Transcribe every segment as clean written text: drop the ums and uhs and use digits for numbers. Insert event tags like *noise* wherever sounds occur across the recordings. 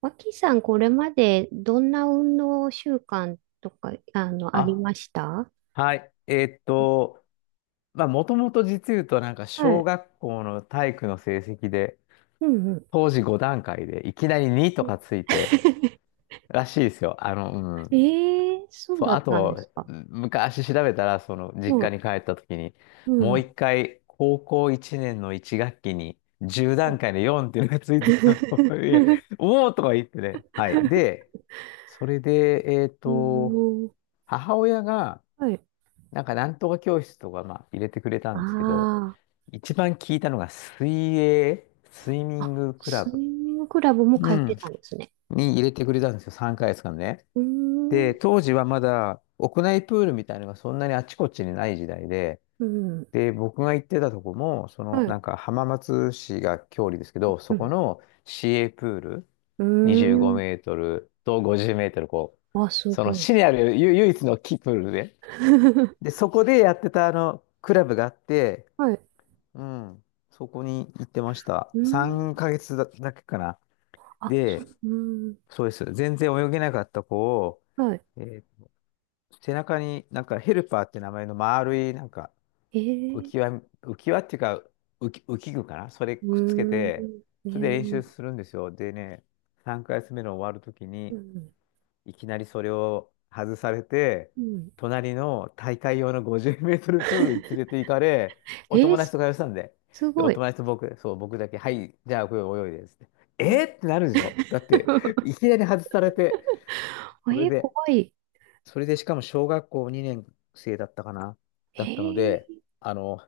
脇さん、これまでどんな運動習慣とか、ありあ、ました？はい。まあ、もともと実言うと、なんか、は小い。学校の体育の成績で、うんう当時5段階で、いきなり2とん。かついて、*laughs* らしいですよ。うえん。えー、そうそう、だあったんでと、すか。昔調べたら、実も家にう、帰った時に、うもうん。一回、高校1年の1学期に、うん。10段階の4っていうのがついてたの。*laughs* いや *laughs* おおとか言ってね。はい。で、それで、うん。母親が、はい。なんかなんとか教室とか、まあ、入れてくれたあんですけど、ー一番聞いたのが水泳、スイミンあ、グクラスイブミングクラブもう通ってんたんですね。に入れてくれたんですよ、3ヶ月間ね。うーで、ん。当時はまだ屋内プールみたいなのがそんなにあちこちにない時代で、うん。で、僕が行ってたとこも、はない。んか浜松市が郷里ですけど、うそこん。の市営プールうー25メん。ートルと50メートル、こう、あ、すそのごい。市にある唯唯一の木プールで、で、*laughs* そこでやってたあのクラブがあって、はい。*laughs* うん。そこに行ってました。うー3ん。ヶ月だけかな。あ、そで、う。うーん。そうです。全然泳げなかった子を、はい。えー背中になんかヘルパーって名前の丸いなんか浮えきえ。輪、浮き輪っていうか浮き具かなそれうくっつけーん。て、それで練習するんですよ。でね、3ヶ月目の終わるときうに、ん。いきなりそれを外されて、うん。隣の大会用の50メートルプールに連れ *laughs* て行かれ、えおー、友達すと会話したんで、すで、ごおい。友達と僕、そう、僕だけ、はい、じゃあ、これ泳いで、つって。うん。 えーってなるでしょだって、い *laughs* きなり外されて、それ怖で、い。それで、しかも小学校2年生だったかなだっえたので、ー、あの、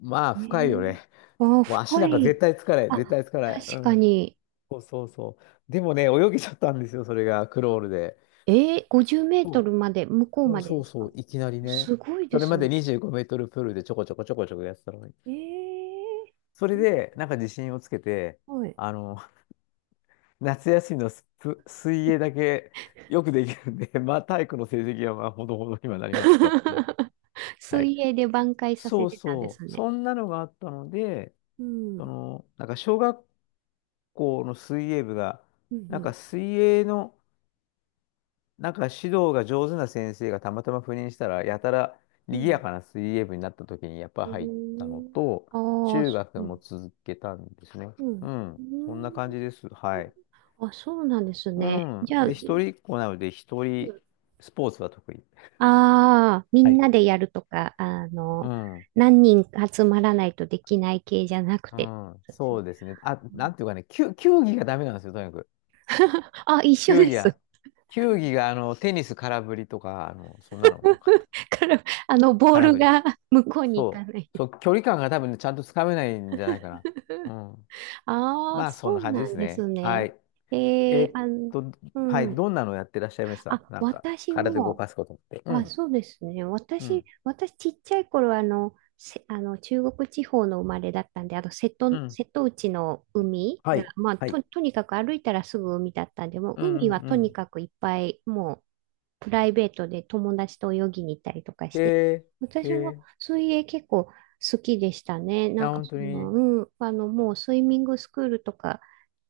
まあ、え深いよー、ね。あー、もう足深なんかい。絶対つかない、あ、絶対つかない。う確かん。に。そうそうそう。でもね、泳げちゃったんですよ、それが、クロールで。50メートそルまで、向こううそうまでそでうすそか？う、いきなりね。すごいそでれすまでね。25メートルプールでちょこちょこちょこちょこやってたのに。えー、それで、えなんか自信をつけて、はい。あの、*laughs* 夏休みの水泳だけよくできるんで、*laughs* まあ体育の成績はまあほどほどにはなりましたっていう。*laughs* はい。水泳で挽回さそせうてたんでそすう。ね。そんなのがあったので、うん。うなんか小学校の水泳部が、ん。うなんかん。水泳の、なんか指導が上手な先生がたまたま赴任したら、やたらう賑やん。かな水泳部になった時にやっぱう入ったーのん。と、ああ、中そう学なもん。続けたんですね。うん。うん。うそんな感じです。ーん。はい。あ、そうなんですうね。ん。じゃあ、で、一人っ子なので、一人、スポーツは得意。ああー、みはんい。なでやるとか、うん。何人か集まらないとできない系じゃなくうて。ん。そうですね。そうですね。あ、うなん。 んていうかね、球技がダメなんですよ、とにかく。*laughs* あ、一緒球で技す。は、球技が、テニス空振りとか、そんなの多かった。から、ボー空ル振り。が *laughs* 向こうに行かそない。う。そう、距離感が多分ねちゃんとつかめないんじゃないかな。うん。ああ、まあ、そんそなう感じでなすんですね。はね。い。ええーー、っあの、と、うはい。ん。どんなのやってらっしゃいましたあ、なんか、私体動も、かすことって。うあ、ん。そうですね。うん。私ちっちゃい頃はあの、せ、あの中国地方の生まれだったんで、うん。瀬戸内の海はが、い。まあ、はい。とにかく歩いたらすぐ海だったんで、もうう海んうはんうとにん。かくいっぱい、もうプライベートで友達と泳ぎに行ったりとかして、えー、私もえ水泳結構好きでしたね。ー、なんあ、か本当その、に。うん、もうスイミングスクールとか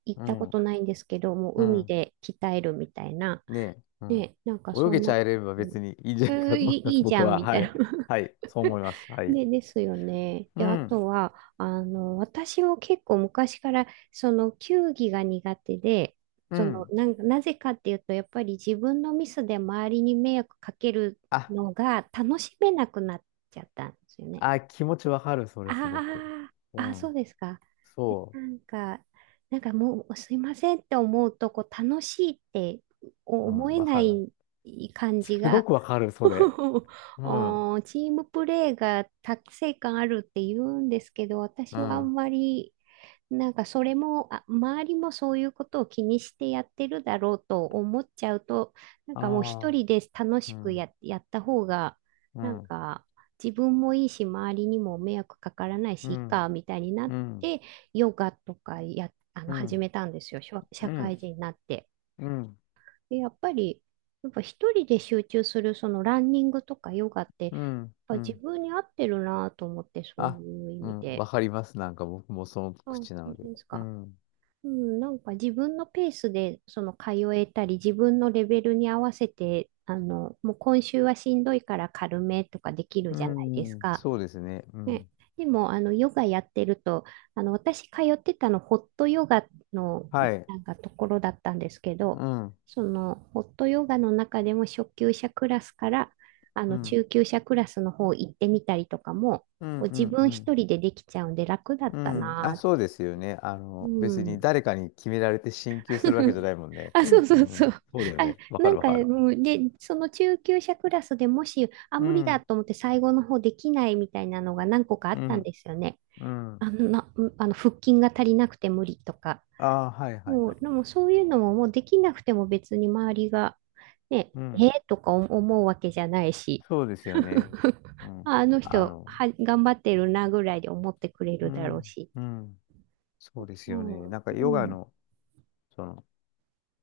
行っうたこん。とないんですけど、もうう海ん。で鍛えるみたいな。ねえ。うん。ね、なんか泳そげんちなゃえ感ればじ。別にいいんじゃないかとい思いまい、いす、いじ僕ゃん、は。みたはいい。な。はい。そう思い *laughs* ます。はい。で、ですよね。うで、あん。とは、私も結構昔から、その、球技が苦手で、うその、ん。なんか、なぜかっていうと、やっぱり自分のミスで周りに迷惑かけるあ、のが楽しめなくなっちゃったんですよね。あ、気持ちわかる、それすごく。ああ、うあ、そうん。ですか。そなんか、もうすいませんって思うと、こう楽しいってう。う思ん、えわなかる。い感じすごが、くわかる、それ。*laughs* うん、うん。おーチームプレーが達成感あるって言うんですけど、私はああんまりなんかそれも、あ、周りもそういうことを気にしてやってるだろうと思っちゃうと、なんかもう一あ、人で楽うしくん、やった方が、うなんん、か自分もいいし、周りにも迷惑かからないし、ういいん、か、みたいになうっん、て、ヨガとかや、あの、う始ん、めたんですよ、社う社会ん、人になって。うん、で、やっぱ一人で集中する、そのランニングとかヨガって、やっうん、ぱう自ん。分に合ってるなと思って、そうあ、いう意う味ん、で。わかります。なんか僕もそのあ、本口なの当で。ですうか。ん、うん、なんか自分のペースでその通えたり、自分のレベルに合わせて、もう今週はしんどいから軽めとかできるうじゃないですん、か。そうですね。うね、ん。でも、ヨガやってると、私通ってたの、ホットヨガのはい。なんかところだったんですけうど、ん、うん、その、ホットヨガの中でも初級者クラスから、うん、中級者クラスの方行ってみたりとかも、うん、こう自う分ん。一人でできちゃうんで楽だっうたん、あ、なぁ。そうですよね。う別にん。誰かに決められて進級するわけじゃないもんね。あ、そうそううそう。ん、あ、そうだよね。わかなんるわか、かる。もう、で、その中級者クラスでもし、あ、う無理だん、と思って最後の方できないみたいなのが何個かあっうたんん。ですよね。うあん。の、な、あの腹筋が足りなくて無理とか。ああ、はいはいもはう、い。でもそういうのももうできなくても別に周りが、ね、うえん。ーとか思うわけじゃないし。そうですよね。*laughs* うん。ああの人あの、は、頑張ってるなぐらいで思ってくれうるだろうん、し。うん。そうですうよん。ね。なんかヨうガん、の、その、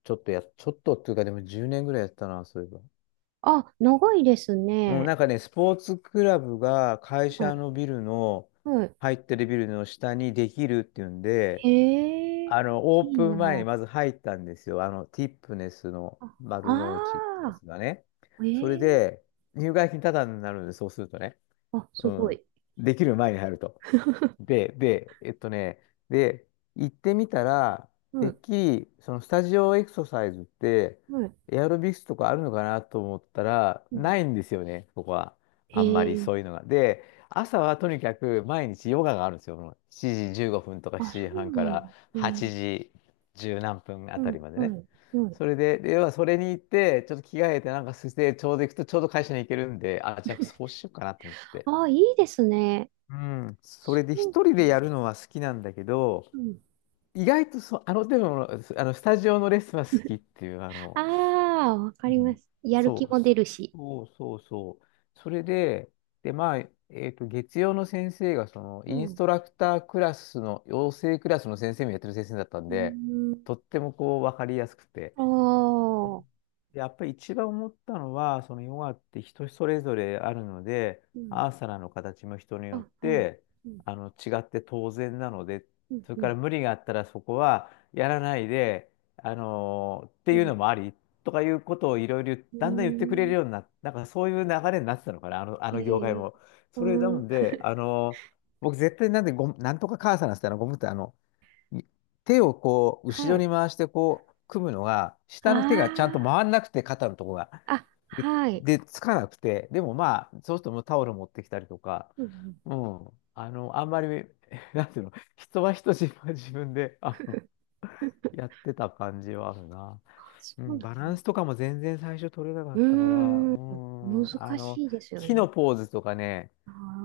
ちょっとっていうかでも10年ぐらいやったな、そういえば。あ、長いですうん、ね。なんかね、スポーツクラブが会は社い。のビルの、はい。入ってるビルの下にできるっていうんで、へえ、オーいいプン前になまず入ったんですよ。ティップネスのあ。丸の内ってやああつがね。ー、それええ、で、入会金タダになるんで、そうするとね。あ、すうごん。い。できる前に入ると。*laughs* で、で、えっとね、で、行ってみたら、うてっん、きり、そのスタジオエクササイズって、はい、エアロビクスとかあるのかなと思ったら、うん。ないんですよね、ここは。へあんまりえ、そういうのが。で、朝はとにかく毎日ヨガがあるんですよ。もう7時15分とかあ、7そ時半うかなの。らへえ、8時10何分あうたん、りまでね。はい、はい。それで、で要はそれに行って、ちょっと着替えてなんかして、ちょうど行くとちょうど会社に行けるんで、あ、じゃあそうしようかなと思って。ああ、いいですね。うん、そそれでうか一人な。でやるのは好きなんだけど、うん。意外とあの手の、あのスタジオのレッスンは好きっていう、ああ、わかうりまんす。やる気そう、も出るし。そうそうそう。それで、まあ、月曜の先生が、うインスん。トラクタークラスの、養成クラスの先生もやってる先生だったんうで、ーん。とってもこう、わかりやすくて、ああ、やっぱり一番思ったのは、そのヨガって人それぞれあるので、うアん。ーサナの形も人にあ、よっはい。てうん、違って当然なので、うん、それうからん、無理があったらそこはやらないで、あのってういうん。のもありとかいうことをいろいろうーだんだん言ってくれるようん。になって、なんかそういう流れになってたのかな、あえの業界え、も。うそれなーん。ので、僕絶対なんでなんとかカーサナってあのゴムってに手をこう、は後ろにい。回してこう、組むのが、あ下の手がちゃんとあ。回んなくて、肩のとこが。あ、で、はい。でつかなくて、でもまあ、そうするともうタオル持ってきたりとか、うんうん。うん、あんまり、*laughs* なんていうの、人は人、自分は自分で、やっ *laughs* てた感じはあるな。あ、そううん、なバラの。ンスとかも全然最初取れなかっうたから、ーうん。ん、難しいですよ木ね。のポーズとかね、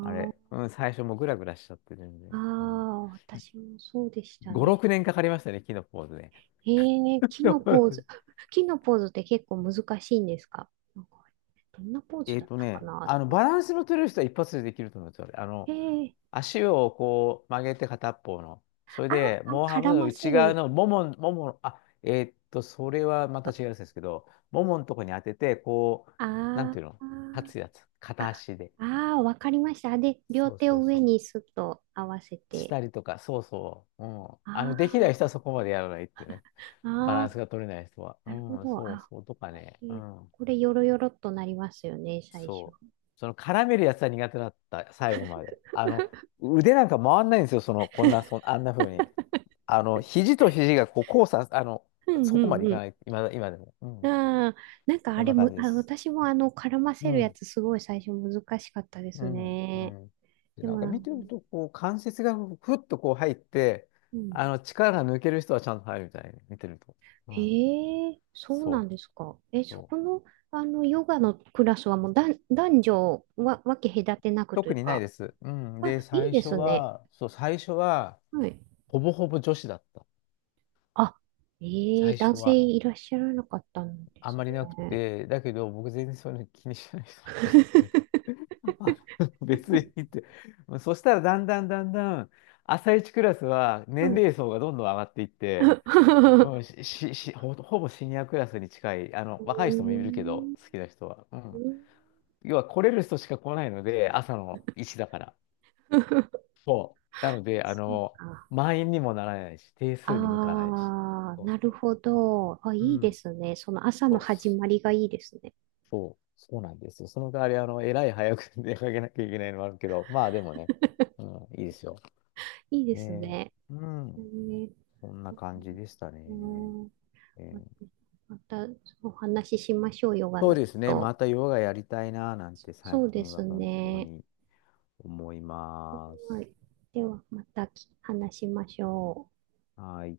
あれ、うん、最初もうグラグラしちゃって全あ、あ然。うん、あ、私もそうでした5、ね。6年かかりましたね、木のポーズね。ええ、木のポーズ。*laughs* *laughs* 木のポーズって結構難しいんですか？なんか、どんなポーズだったかなって。バランスの取れる人は一発でできると思うんですよ。ええ、足をこう曲げて片っぽの。それあで、あ、モーハム絡のませ内側るのもも、あ、それはまたの。違うんですけど、もものとこに当てて、こう、なんあていうの立つあ、やつ。片足で。ああー、わかりました。で、両そう手そをうそ上う。にスッと合わせして。たりとか、そうそう。うん。できないあ人はそこまでやらないってね。あ、バあランスあ、が取れない人は。なるほうん、ど。そうあそう。とかね。うえ、ん。これよろよろっとなりますよね、最初。そう。その絡めるやつは苦手だった、最後まで。*laughs* 腕なんか回んないんですよ、その、こんな、あんな風に。肘と肘がこう交差、うんうそこまでんいうかん。ない、今でも。うん。ああ、なんかそあんれな感む、じであ、す。私も絡まうせるやん、つすごい最初難しかったでうすん、うね。ん。で、でなんもかなん見か、てると、こう、関節がふっとこう入って、うん。力が抜ける人はちゃんと入るみたいに、見てると。うん。へえ、そうなそんですか。え、う。そそこう。の、ヨガのクラスはもう男女は、分け隔てなくとい特うにないでか、す。うん。あ、で、いい最で初すね。は、そう、最初は、はい。ほぼほぼ女子だった。あ、ええ、最男初性は。いらっしゃらなかったんであんすまりなくね。て、だけど僕全然そういうの気にしない人なんで、*laughs* あ別にっ *laughs* て。そしたらだんだんだんだん、朝一クラスはは年い。齢層がどんどん上がっていって、うん、*laughs* し、し、しほ、ほぼシニアクラスに近い、う若い人もいるけど、ーん。好きな人は。ううん。ん。要は来れる人しか来ないので、朝の1だから。そう。なので、そうか。満員にもならないし、定数に向かないし。ああ、そうなるそほど。あ、う。いいうでん。すね。その朝のそう始まりがいいですね。そう、そうなんですよ。その代わり、えらい早く *laughs* 出かけなきゃいけないのもあるけど、まあでもね、うん、いいですよ。いいですねね。え、うえん、ーそんな感じでしたうね。ん。えーまたお話ししましょう、ヨガそうのこですね、まと。たヨガやりたいな、なんて最そうで近はす本当ね。に思いまはす。い。では、また話しましょう。はい。